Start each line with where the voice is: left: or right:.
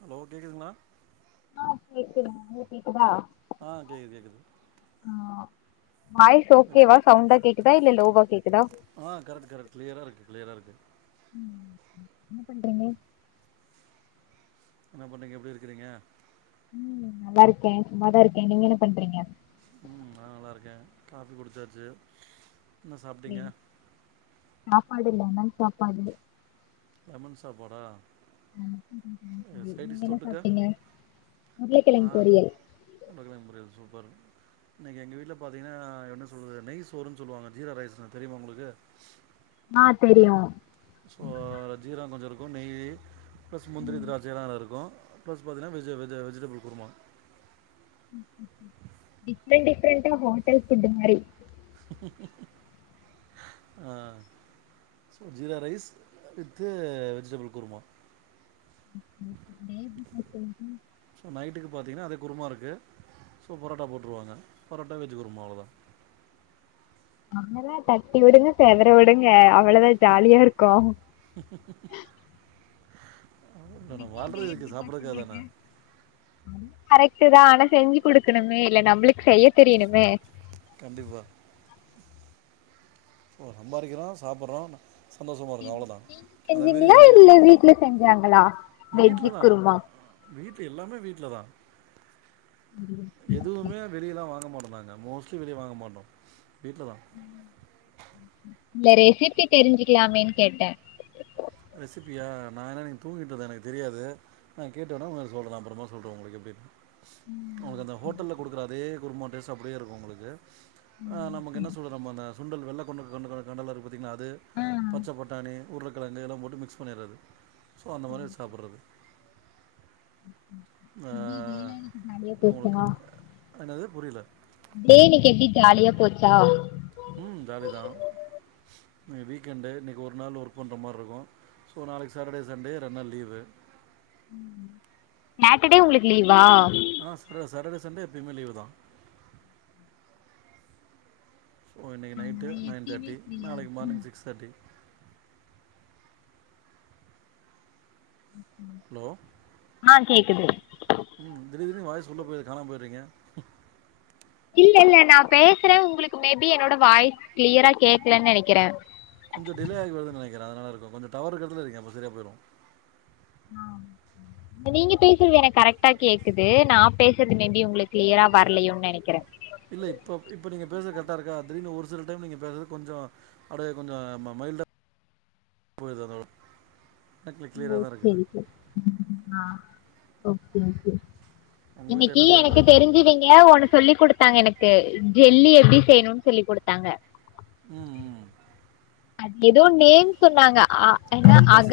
right: Hello கேக்குதுங்ளா
left: ஆ கேக்குது உங்களுக்கு கேக்குதா
right: ஆ கேக்குது கேக்குது
left: ஆ வாய்ஸ்
right: எப்-
left: ஓகேவா சவுண்டா கேக்குதா இல்ல லோவா கேக்குதா
right: ஆ கரெட் கரெட் கிளியரா இருக்கு க்ளியரா இருக்கு
left: ம் என்ன பண்றீங்க
right: என்ன பண்ணீங்க எப்டி இருக்கிறீங்க
left: ம் நல்லா இருக்கே சும்மாதா இருக்கே நீங்க என்ன பண்றீங்க
right: ம் நா நல்லாருக்கே காஃபி குடிச்சாச்சு என்ன சாப்ட்டீங்க
left: சாப்பாடு லெமன் சாப்பாடு
right: லெமன் சாப்பாடா
left: ஆமா. சரி நீங்க
right: சைடிஸ்
left: என்ன
right: தொட்டுக்க
left: சாப்ட்டீங்க
right: ஆ
left: உருளைக்கிழங்கு பொரியல்
right: உருளக்கெழங்கு பொரியல் சூப்பர் இன்னைக்கு எங்க வீட்ல பாத்தீங்கன்னா என்ன சொல்றது நெய் சோறுன்னு சொல்லுவாங்க ஜீரா ரைஸ்ன் தெரியுமா உங்களுக்கு
left: ஆ தெரியும்
right: ஸோ ஜீரம் கொஞ்சம் இருக்கும் நெய் ப்ளஸ் முந்திரி
left: ம்
right: திராச்சைல்லா அதுல இருக்கும் ப்ளஸ் பாத்தங்கனா veggie veggie vegetable kurma
left: different டிஃப்ரெண்ட்டா ஹோட்டல் ஃபுட் மாரி
right: உம் உம் உம் ஆ jeera rice with vegetable kurma
left: [unintelligible]
right: so நைட்டுக்கு பாத்திங்கன்னா அதே குருமா இருக்குது ஸோ பரோட்டா போட்ருவாங்க பரோட்டா வெஜ் குருமா அவ்ளோதா
left: அங்கதா தட்டி விடுங்க செதற விடுங்க அவ்வளதா ஜாலியா இருக்கும்
right: நம்ம
left: இன்னைக்கு டே
right: வாழ்றது எதுக்கு சாப்றதுக்குக்காக தான
left: அதும் கரெக்ட்டு தா ஆனா செஞ்சு குடுக்கணுமே இல்ல நம்மளுக்கு செய்ய தெரியணுமே
right: கண்டிப்பா ஓ சம்பாரிக்கிறோ சாப்பிற்றோ சந்தோஷமா இருக்கோ அவ்ளோதா
left: நீங்க
right: அத மிறி
left: செஞ்சீங்களா இல்ல வீட்ல செஞ்சாங்களா
right: [unintelligible] வீட்ல
left: வெஜ்ஜு
right: தா
left: குருமா
right: வீட் எல்லாமே வீட்ல தா எதுவுமே வெளியெல்லா வாங்க மாட்டோ நாங்க மோஸ்லி வெளியே வாங்க மாட்டோ வீட்ல தா
left: இல்ல ரெசிபி தெரிஞ்சுக்கலாமேனு கேட்ட
right: ரெசிபியா நா என்னா இன்னக்கீ தூங்கிட்டு இருந்த எனக்கு தெரியாது நா கேட்டு வேணா உங்களூக்கு சொல்ற அப்றோமா சொல்றே உங்களுக்கு எப்டினு உங்ளுக்கு அந்த ஹோட்டல்ல குடுக்குற அதே குருமா டேஸ்ட் அப்டியே இருக்கு உங்களுக்கு ஆ நமக்கு என்ன சொல்றது நம்ம அந்த சுண்டல் வெள்ளை கொண்ட கொண்ட கடலா இருக்கு பாத்தீங்ளா அது
left: ஆ
right: பச்ச பட்டானி உருளக்கிழங்கு எல்லா போட்டு மிக்ஸ் பண்ணிறது சோ அந்த மாதிரி சாப்பிறது ஆ
left: எப்டி டேலா இன்னைக்கு ஜாலியா போச்சா
right: உங்களுக்கு என்னது புரில
left: டே இன்னக்கீ எப்டி ஜாலியா போச்சா
right: ம் ஜாலீ தா வீக்கெண்டு இன்னங்கீ ஒரு நாள் ஒர்க் பண்ற மாரி இருக்கு சோ நாளைக்கு சேட்டடே சண்டே ரெண்டு நாள் லீவு
left: ம் சாட்டடே உங்களுக்கு லீவா
right: ஆ ச சாட்டடே சன்டோ எப்பயுமே லீவு தா ஓ இன்னைக்கு நைட்டு
left: நாங்கல்லா
right: நைன்
left: எப்பயுமே
right: தேர்ட்டி
left: ஃப்ரீயா
right: நாளைக்கு
left: இருப்போ
right: மார்னிங் சிக்ஸ் தேர்ட்டி ஹலோ ஆ கேக்குதா ம் திடிர் திடிர்னு வாய்ஸ் உள்ள போயிருது கானாம போயிறீங்க
left: இல்ல இல்ல நா பேசுற உங்களுக்கு மேபி என்னோட வாய்ஸ் கிளியரா கேடக்கலன்னு நெனைக்கிற
right: கொஞ்சோ டிலேயாயி வருதுனு நெனக்கிற அதனால இருக்கு கொஞ்சோ டவர் இருக்கிற எடதுல வைங்க அப்ப சரியா போயிடு
left: ஆ நீங்க பேசுறது எனக்கு கரெக்டா கேக்குது நா பேசுறது மேபி உங்களுக்கு கிளியரா வரலையோனு நெனைக்கிறே
right: இல்ல இப்ப இப்ப நீங்க பேசுறது கரெக்ட்டா இருக்கா தீடிர்னு ஒரு சில டைம் நீங்க பேசுறது கொஞ்சோ அப்டே கொஞ்சோ மைல்டா போய்து அதோ
left: ஓகே இது ஆ ஓகே இது
right: உங்கள் வீட்டில்
left: இன்னக்கீ
right: என்ன
left: எனக்கு
right: சமையல்
left: தெரிஞ்சுவீங்க ஒன்னு சொல்லி குடுத் தாங்க எனக்கு ஜெல்லி எப்டி செய்ணுனு சொல்லி குடுத்தாங்க
right: ம் ம்
left: அது எதோ நேம் சொன்னாங்க ஆ எனா அக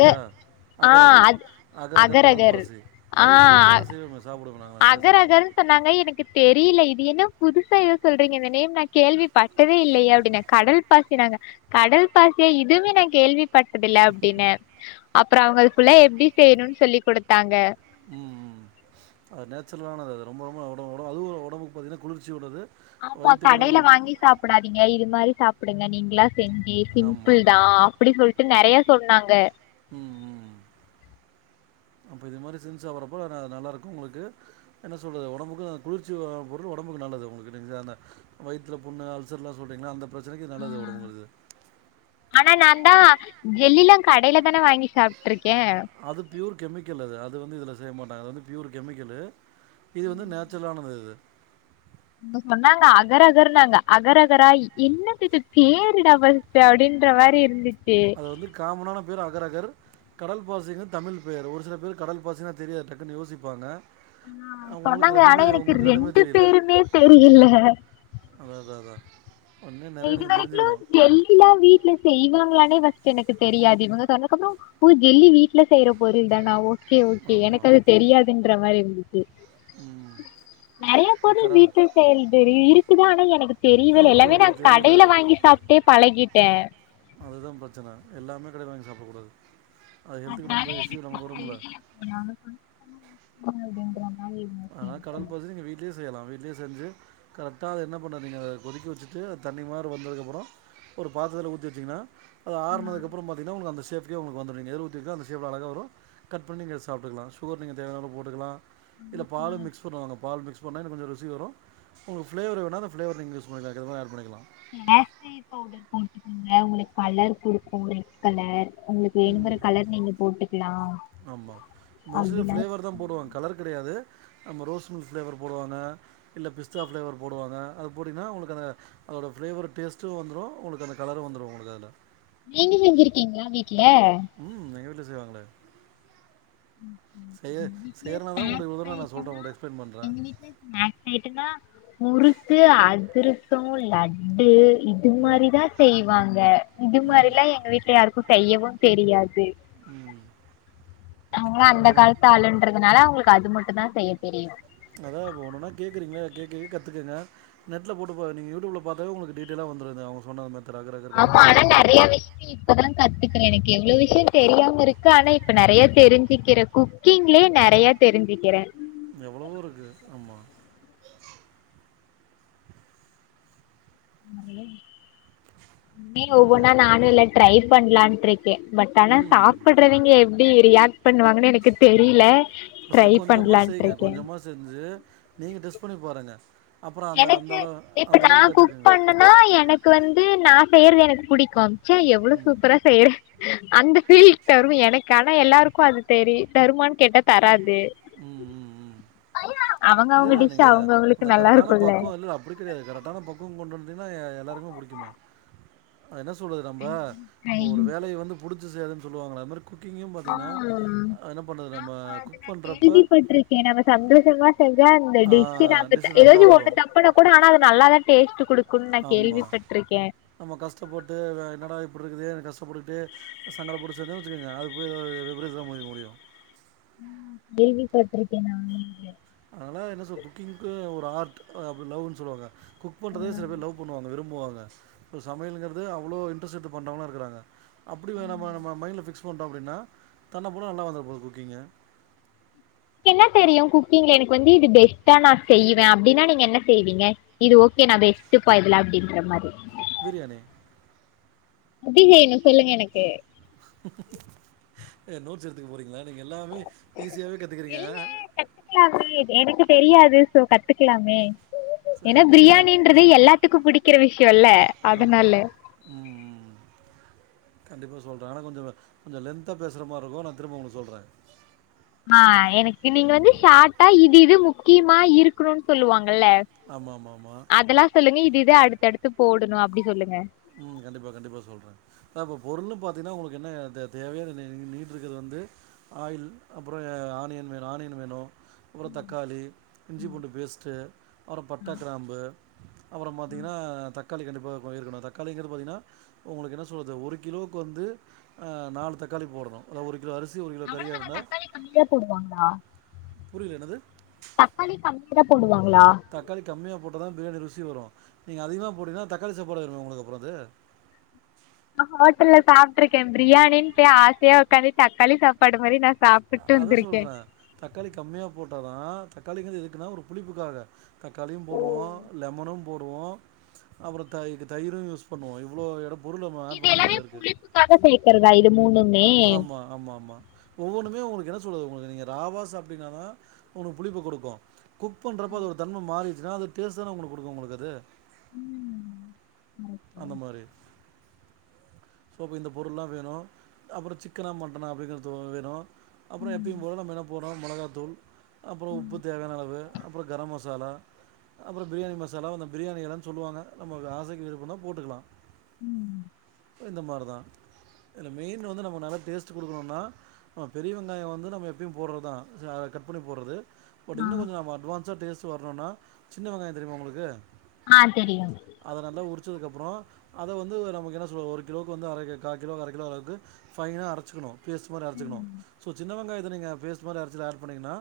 left: ஆ
right: அகரகர்
left: அது
right: அகரகர் கடல் பாசி அது எங்க வீட்ல எல்லா செய்வோமோ சாப்பிடுவோமே நாங்க
left: அகர் அகள் சொன்னாங்க எனக்கு தெரியில இது என்ன புதுசா எதோ சொல்றீங்க இந்த நேம் நா கேள்விப்பட்டதே இல்லையே அப்டின்னே கடல் பாசினாங்க கடல் பாசியா இதுவுமே நா கேள்வி பட்டதுல அப்டின்ன அப்றோ அவுங்க ஃபுல்லா எப்டி செய்ணுனு சொல்லி குடுத்தாங்க
right: ம் ம் அது நேச்சுரலானது அது ரொம்ப ரொம்ப ஒடம் ஒடம் அதுவு ஒடம்புக்கு பாத்தீங்கன்னா குளிர்ச்சி உள்ளது
left: ஆமா
right: வயிற்றுக்கு
left: கடையில வாங்கி
right: நம்ம
left: சாப்பிடாதீங்க இது மாரி சாப்பிடுங்க நீங்ளா செஞ்சி சிம்பிள்
right: ஆமாம்
left: தா அப்டி சொல்ட்டு நெறைய சொன்னாங்க
right: ம் ம் அப்ப இது மாரி செஞ்சு சாப்புறப்ப அது நல்லா இருக்கு உங்களுக்கு என்ன சொல்றது ஒடம்புக்கு குளிர்ச்சியான பொருள் ஒடம்புக்கு நல்லது உங்களுக்கு நெஞ்சாந்த வய்துல புண்ணு அல்சர்ல்லா சொல்றீள்ளா அந்த பிரச்சனைக்கு இது நல்லது ஒடம்புக்கு இது
left: ஆனா நா தா ஜெல்லியெல்லா கடையில தான வாங்கி சாப்ட்டுருக்கே
right: அது ப்யூர் கெமிக்கல் அது அது வந்து இதில செய்ய மாட்டாங்க அது வந்து ப்யூர் கெமிக்கலு இது வந்து நேச்சுரலானது இது
left: அவுங்க சொன்னாங்க அகரகர்னாங்க அகரகரா என்னதிது பேர்டா பஸ் ட்டு அப்டின்ற மாரி இருந்துச்சி
right: அது வந்து காமனான பேர் அகரகர் கடல் பாசிங்கு தமிழ் பெயர் ஒரு சில பேர் கடல் பாசினா தெரியாத டக்குன்னு யோசிப்பாங்க உங்களுக்கு
left: சொன்னாங்க ஆனா
right: ரெண்டுமே
left: எனக்கு
right: உங்களுக்கு ரெண்டுமே
left: ரெண்டு
right: தெரியல
left: பேருமே தெரியல
right: அதாத அதா
left: இது வரைக்குமலு ஜெல்லில்லா வீட்ல செய்வாங்களானே ஃபஸ்ட் எனக்கு தெரியாது இவங்க சொன்னக்கப்புறோ ஊ ஜெல்லி வீட்ல செய்யற பொருள் தானா ஓ கே ஓகே எனக்கு
right: ஆமாம்
left: அது தெரியாதுன்ற மாரி இருந்துச்சி
right: ம்
left: நெறைய பொருள்
right: கரர்
left: வீட்டு செயல் தெரி இருக்குதானா எனக்கு தெரியவே இல்ல
right: இருக்குது
left: எல்லாமே நா
right: உங்களுக்கு தெரியல
left: கடையில வாங்கி சாப்பிட்டே பழகிட்டே
right: அதுதா பிரச்சன எல்லாமே கடையில வாங்கி சாப்பிடக்கூடாது அது ஹெல்த்துக்கு ரொம்ப இஸ்யூ நமக்கு வரும்ல்ல
left: நானும் போங்க அப்பிடின்றங்க
right: ஆனா கடல் பாசி நீங்க வீட் ட்லியே செய்யலா வீட்லியே செஞ்சி கரெக்டா அத என்ன பண்ணனிங்க அத கொதிக்க வச்சிட்டு தண்ணி மார் வந்ததுக்கு அப்புறோ ஒரு பாத்தத்தில ஊத்தி வச்சீங்கன்னா அது ஆறனதுக்கு அப்புறோ பாத் த்திங்கன்னா உங்க அந்த சேஃப்கே உங்களுக்கு வந்துரு நீங்க எதுல உத்தி வக்கோ அந்த சேஃப்ல அழகா வரு கட் பண்ணி நீங்க சாப்பிட்டுக்கலா சுகர் நீங்க தேவையான அளவு போட்டுக்கலா இல்ல பாலு மிக்ஸ் பண்ணு வாங்க பால் மிகஸ் பண்ணா இன்ன கொஞ்ச ருசி வரு உங்ளுக்கு ஃப்ளேவர் வேணா அந்த ஃப்ளேவர் நீங்க யூஸ் பண்ணிக்கால அதுக்கேத்த மாரி ஆட் பண்ணிக்கலா
left: கேசி பவுடர் போட்டுக்கோங்க உங்களுக்கு கலர் குடுக்கு ரெட் கலர் உங்களுக்கு
right: ம்
left: வேணுங்கற கலர் நீங்க போட்டுக்கலா
right: ஆமா மோஸ்ட்லி ஃப்ளேவர் தா போடுவாங்க கலர் கிடையாது நம்ம ரோஸ் மில்க் ஃப்ளேவர் போடுவாங்க இல்ல பிஸ்தா ஃப்ளேவர் போடுவாங்க அது போட்டீங்கன்னா உங்களுக்கு அந்த அதோட ஃப்ளேவர் டேஸ்டு வந்துரு உங்களுக்கு அந்த கலரு வந்துரு உங்களுக்கு அதில
left: நீங்க செஞ்சிருக்கீங்களா வீட்ல
right: ம் எங்க வீட்ல செய்வாங்களே செய
left: வீட்ல
right: செயறனாதா உங்களுடு இவ்ளோ
left: ஸ்நாக்ஸ்
right: தூரோ நா சொல்றே
left: ஐட்டம்னா
right: உங்கட்ட எக்ஸ்பிளைன் பண்ணுறே
left: எங்க வீட்ல ஸ்நாக்ஸ் ஆயிட்டன்னா முறுக்கு அதிரசம் லட்டு இது
right: ம்.
left: மாரிதா செய்வாங்க இது
right: ம்.
left: மாரில்லா எங்க வீட்ல யாருக்கு செய்யவு தெரியாது
right: ம்
left: அவங்களா அந்த
right: போனா
left: காலத்து ஆளுன்றதுனால அவங்களுக்கு அது மட்டுதா செய்ய தெரியு
right: அதா இப்ப ஒன்னுனா கேக்குறீங்கள கேக்கு கே கத்துக்குங்க நெட்ல போட்டு பா நீங்க யூடியூப்ல பாத்தாவே உங்களுக்கு டீடெய்லா வந்துரு இத அவுங்க சொன்னத மாரி
left: ஆமா ஆனா நெறைய விஷ் இத்ததெல்லா கத்துக்குறே எனக்கு எவ்ளோ விஷ்யோ தெரியாம இருக்கு ஆனா இப்ப நெறைய தெரிஞ்சிக்கிற குக் கீங்களே நெறைய தெரிஞ்சுக்கிறே
right: எவ்வளவோ இருக்கு ம்
left: நெறைய இரு மே
right: வேற என்ன?
left: ஒவ்வொன்னா நானு இல்ல ட்ரை பண்ணலான்ட்டு இருக்கே பட் ஆனா
right: ம்.
left: சாப்படறவிங்க எ ப்டி ரியாக்ட் பண்ணுவாங்கன்னு எனக்கு தெரியல
right: ஃபஸ்ட் கொஞ்சமா செய்யுங்க கொஞ்சமா செஞ்சி நீங்க டெஸ்ட் பண்ணி பாருங்க அப்புறோ அந்த
left: எனக்கு
right: அந்தளவு
left: இப்ப
right: அந்தளவுக்
left: குக்
right: கத்துக்கங்க
left: நா பண்ணனா எனக்கு வந்து நா செய்யறது எனக்கு புடிக்குச்சே எவ்ளோ சூப்பரா செய்யறே அந்த ஃபீல் தரு எனக்கு ஆனா எல்லாருக்கு அது தெரி தருமான் கேட்ட தராது
right: ம் ம் ம்
left: அவங்க
right: இல்ல
left: அவங்க
right: இல்ல
left: டிஷ்
right: நீங்க அந்த
left: அவங்க
right: அந்த
left: அவங்களுக்கு நல்லா
right: கரெக்டான
left: இருக்குல்ல
right: பக்குவொ இல்ல அப்புடி கிடையாது கரெக்டான பக்குவொ கொண்டு வந்ட்டிங்கனா எல்லாருக்குமே புடிக்குமே அத என்ன சொல்றது நம்ப இப்ப ஒரு வேலைய வந்து புடுச்சு செய்றதுன் சொல்லுவாங்களே அதுமாரி குக்கிங்கு பாத்திங்கன்னா
left: ம்
right: என்ன பண்றது நம்ம குக் பண்றப்ப
left: ஏ நம்ம சந்தோஷமா செஞ்சா அந்த டிஷு நம்பத
right: டிஷ் நல்லா
left: ஏதாச்சு ஒன்னு
right: வரும்
left: தப்புனா கூட ஆனா அது நல்லாதா டேஸ்ட் குடுக்குன்னு நா
right: ஆமாம்
left: கேள்விப்பட்ருக்கே
right: நம்ம கஷ்டப்பட்டு என்னடா இப்டி இருக்குதேனு கஷ்டப்பட்டுக்கிட்டு சங்கடப்பட்டு சேந்த வச்சுக்கோங்க அது போய் எதோ ஒரு விபரிதா முடியு
left: ம் கேள்விப்பட்ருக்கே நா [inaudible]
right: அதனால என்ன சொல் குக்கிங்க்கு ஒரு ஆர்ட் அப்டி லவ்ன்னு சொல்லுவாங்க குக் பண்றத சில
left: உங்களுக்கு
right: பேர் லவ் பண்ணுவாங்க விரும்புவாங்க இப்போ சமையலுங்கிறது அவ்வளோ இன்ட்ரெஸ்ட் எடுத்து பண்றவங்ளு இருக்காங்க அப்புடி [unintelligible] பண்ட்டோ அப்டின்னா தன்னப் போல நல்லா வந்துரு போது குக்கிங்கு
left: என்ன தெரியு குக்கிங்ல எனக்கு வந்து இது பெஸ்ட்டா நா செய்வே அப்டின்னா நீங்க என்ன செய்வீங்க இது ஓகே நா பெஸ்ட்டுப்பா இதுல அப்டின்ற மாரி
right: பிரியாணி
left: எப்டி செய்யனு சொல்லுங்க எனக்கு
right: ஏ நோட்ஸ் எட்த்துக்க போறீங்களா நீங்க எல்லாமே ஈசியாவே கத்துக்குறீங்க
left: இல்ல கத்துக்கலாமே எனக்கு தெரியாது சோ கத்துக்கலாமே ஏன்னா
right: சரி பிரியாணி
left: பிரியாணின்றது எல்லாத்துக்கு புடிக்கிற விஷ்யொல்ல அதனால
right: ம் ம் ம் கண்டிப்பா சொல்றே ஆனா கொஞ்சொ கொஞ்சொ லென்த்தா பேசுற மாரி இருக்கு நான் திரும்ப உங்களு சொல்றே
left: ஆ எனக்கு நீங்க வந்து
right: ம்
left: ஷார்ட்டா இது இது முக்கியமா இருக்குணுன் சொல்லுவாங்கல்ல
right: ஆம ஆமா ஆமா
left: அதெல்லா சொல்லுங்க இது இது அடுத்தடுத்து போடுணு அப்டி சொல்லுங்க
right: ம் கண்டிப்பா கண்டிப்பா சொல்றே [unintelligible] இப்போ பொருள்னு பாத்தீங்கன்னா உங்களுக்கு என்ன [unintelligible] வந்து ஆயில் அப்பறொ ஆனியன் வேணு ஆனியன் வேணு அப்பறொ தக்காளி இஞ்சி பூண்டு பேஸ்ட்டு அப்றொ பட்ட கிராம்பு அப்பறொ பாத்திங்கன்னா தக்காளி கண்டிப்பாக கொ இருக்கணு த தக்காளிங்கிறது பாத்திங்கன்னா ஒங்களுக்கு என்ன சொல்றது ஒரு கிலோவுக்கு வந்து நாலு தக்காளி போடணு அத ஒரு கிலோ அரிசி ஒரு கிலோ கறியா
left: அவ்வளதானா
right: இருந்தா
left: தக்காளி கம்மியா போடுவாங்களா
right: புரிய்ல என்னது
left: தக்காளி கம்மியா தா போடுவாங்களா
right: தக்காளி கம்மிய போட்டா தா பிரியாணி ருசி வரு நீங்க அதிகமா போட்டிங்னா தக்காளி சாப்பாடு ஆய்ரு உங்ளுக்கு அப்றொ அது
left: நா ஹோட்டல்ல சாப்ட்ருக்கே பிரியாணின் பொய் ஆசையா உக்காந்து தக்காளி சாப்பாடு மாரி நா சாப்புட்டு
right: அதா
left: வந்திருக்கே
right: சொல்றே தக்காளி கம்மியா போட்டாதா தக்காளிந்து எதுக்குன்னா ஒரு புளிப்புக்காக தக்காளியு
left: ஓ
right: போடுவோ லெமனு போடுவோ அப்பறொ தை க்கு தயிரு யூஸ் பண்ணுவோ இவ்ளோ எட பொருள் நம்ம ஆட் பண்ண வேண்டியதல்லா இருக்கு
left: காக்த சேகறதா இது மூனு
right: அ ஆமா ஆமா ஆமா ஒவ்வொன்னுமே ஒங்களுக்கு என்ன சொல்லது ஒங்களுக்கு நீங்க ராவா சாப்டிங்கனாதா உங்களுக் புளிப்பு குடுக்கு குக் பன்றப்ப அதோட தன்ம மாறிச்சுனா அது டேஸ்ட் தான ஒங்களுக் குடுக்கு ஒங்களுக்கு அது
left: ம்
right: அந்த
left: தான்.
right: மாரி சோப்ப இந்த பொருள்லா வேணு அப்றோ சிக்கனாக மட்டனாக அப்டிங்கிறது வேணு அப்றோ
left: ம்,
right: எப்பயம் போல நம்ம என்ன போடுறோ மொளகாத்தூள் அப்றோ உப்பு தேவையான அளவு அப்றம் கரம் மசாலா அப்றோ பிரியாணி மசாலா அந்த பிரியாணி எல்லாம்னு சொல்லுவாங்க நம்ம ஆசைக்கு விருப்பந்த போட்டுக்கலா
left: ம்.
right: இந்த மாரி தான் இல்லே மேய்ன் வந்து நம்ம நல்லா டேஸ்ட் குடுகனோன்ன ஆ பெரிய வெங்காயம் வந்து நம்ம எப்பயும் போடுறதுதான் அத கட் பண்ணி போடுறது பட்
left: ஆ
right: இன்னு கொஞ்ச நம்ம அட்வான்ஸா டேஸ்ட் வரணும்னா சின்ன வெங்காயம் தெரியுமா உங்களுக்கு
left: ஆ தெரியும்
right: அத நல்லா உரிச்சதுக்கு அப்றோ அத வந்து நமக்கு என்ன சொல்லுது ஒரு கிலோவுக்கு வந்து அரை கே காக் கிலோக்கு அரை கிலோ அளவுக்கு ஃபைனா அரைச்சுக்கணு பேச்ட் மாரி அரைச்சுக்கணு சோ சின்ன வெங்காயத்த நீங்க பேச் இது மாரி அரச்சத ஆட் பண்ணிங்கன்னா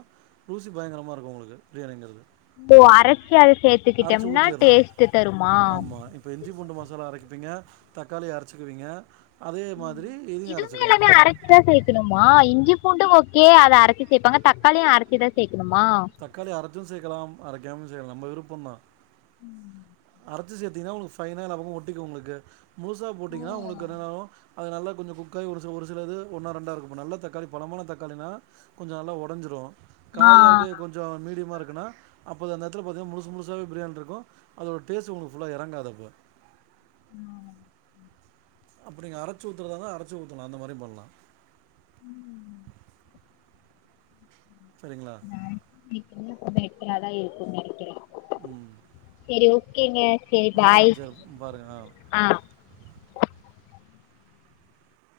right: ரூசி பயங்கரமாக இருக்கும் உங்களுக்கு பிராணங்கிறது
left: அரைசி அத சேத்துக்கிட்டோம்னா
right: ஊற்றிடணும்
left: டேஸ்ட் தருமா
right: ஆமாம் இப்போ இஞ்சி பூண்டு மசாலா அரைக்கப்பீங்க தக்காளி அரச்சிக்குவீங்க
left: இதுமே எல்லாமே அரச் தான் சேக்கணுமா இஞ்சி பூண்டு ஓகே அத அரைச்சி சேபாங்க தக்காளியும் அரச்சிதான் சேக்கணுமா
right: தக்காளி அரச்சும் செக்கலாம் அரைக்காமல் செகலா நம்ம விருப்பம் தான்
left: [inaudible]
right: அரைச்சு சேத்தீங்கன்னா உங்களுக்கு ஃபைன எல்லா பக்கமும் ஒட்டிக்கும் உங்களுக்கு முழுசா
left: ஓ
right: போட்டீங்கன்னா உங்களுக்கு ராலுவும் அது நல்லா கொஞ்ச குக்காகி ஒரு சில ஒரு சிலது ஒன்னா ரெண்டா இருக்கும் நல்ல தக்காளி பழமான தக்காளினா கொஞ்ச நல்லா ஒடஞ்சிடு
left: ஆ
right: காயா இருக்குது கொஞ்ச மீடியமா இருக்குன்னா அப்போ அந்த நேரத்தில் பாத்தீங்கா முசு முசாவவே பிரியாணி இருக்கும் அதோட டேஸ்ட் உங்களுக்கு ஃபுல்லா எறங்காது அப்போ
left: ஆ
right: அப்டி நீங்க அரைச்சு ஊத்துறதா இருந்த அரச்சு ஊத்தலா அந்த மாரி பண்லா
left: ம்
right: செரிங்களா
left: மேக்சிபூ எட்டு நாள் தான் இருக்கு நினைக்கிறேன்
right: ம்
left: செரி ஓகேங்க செரி
right: ஆ
left: பாய்
right: சரி பாருங்கள்
left: ஆ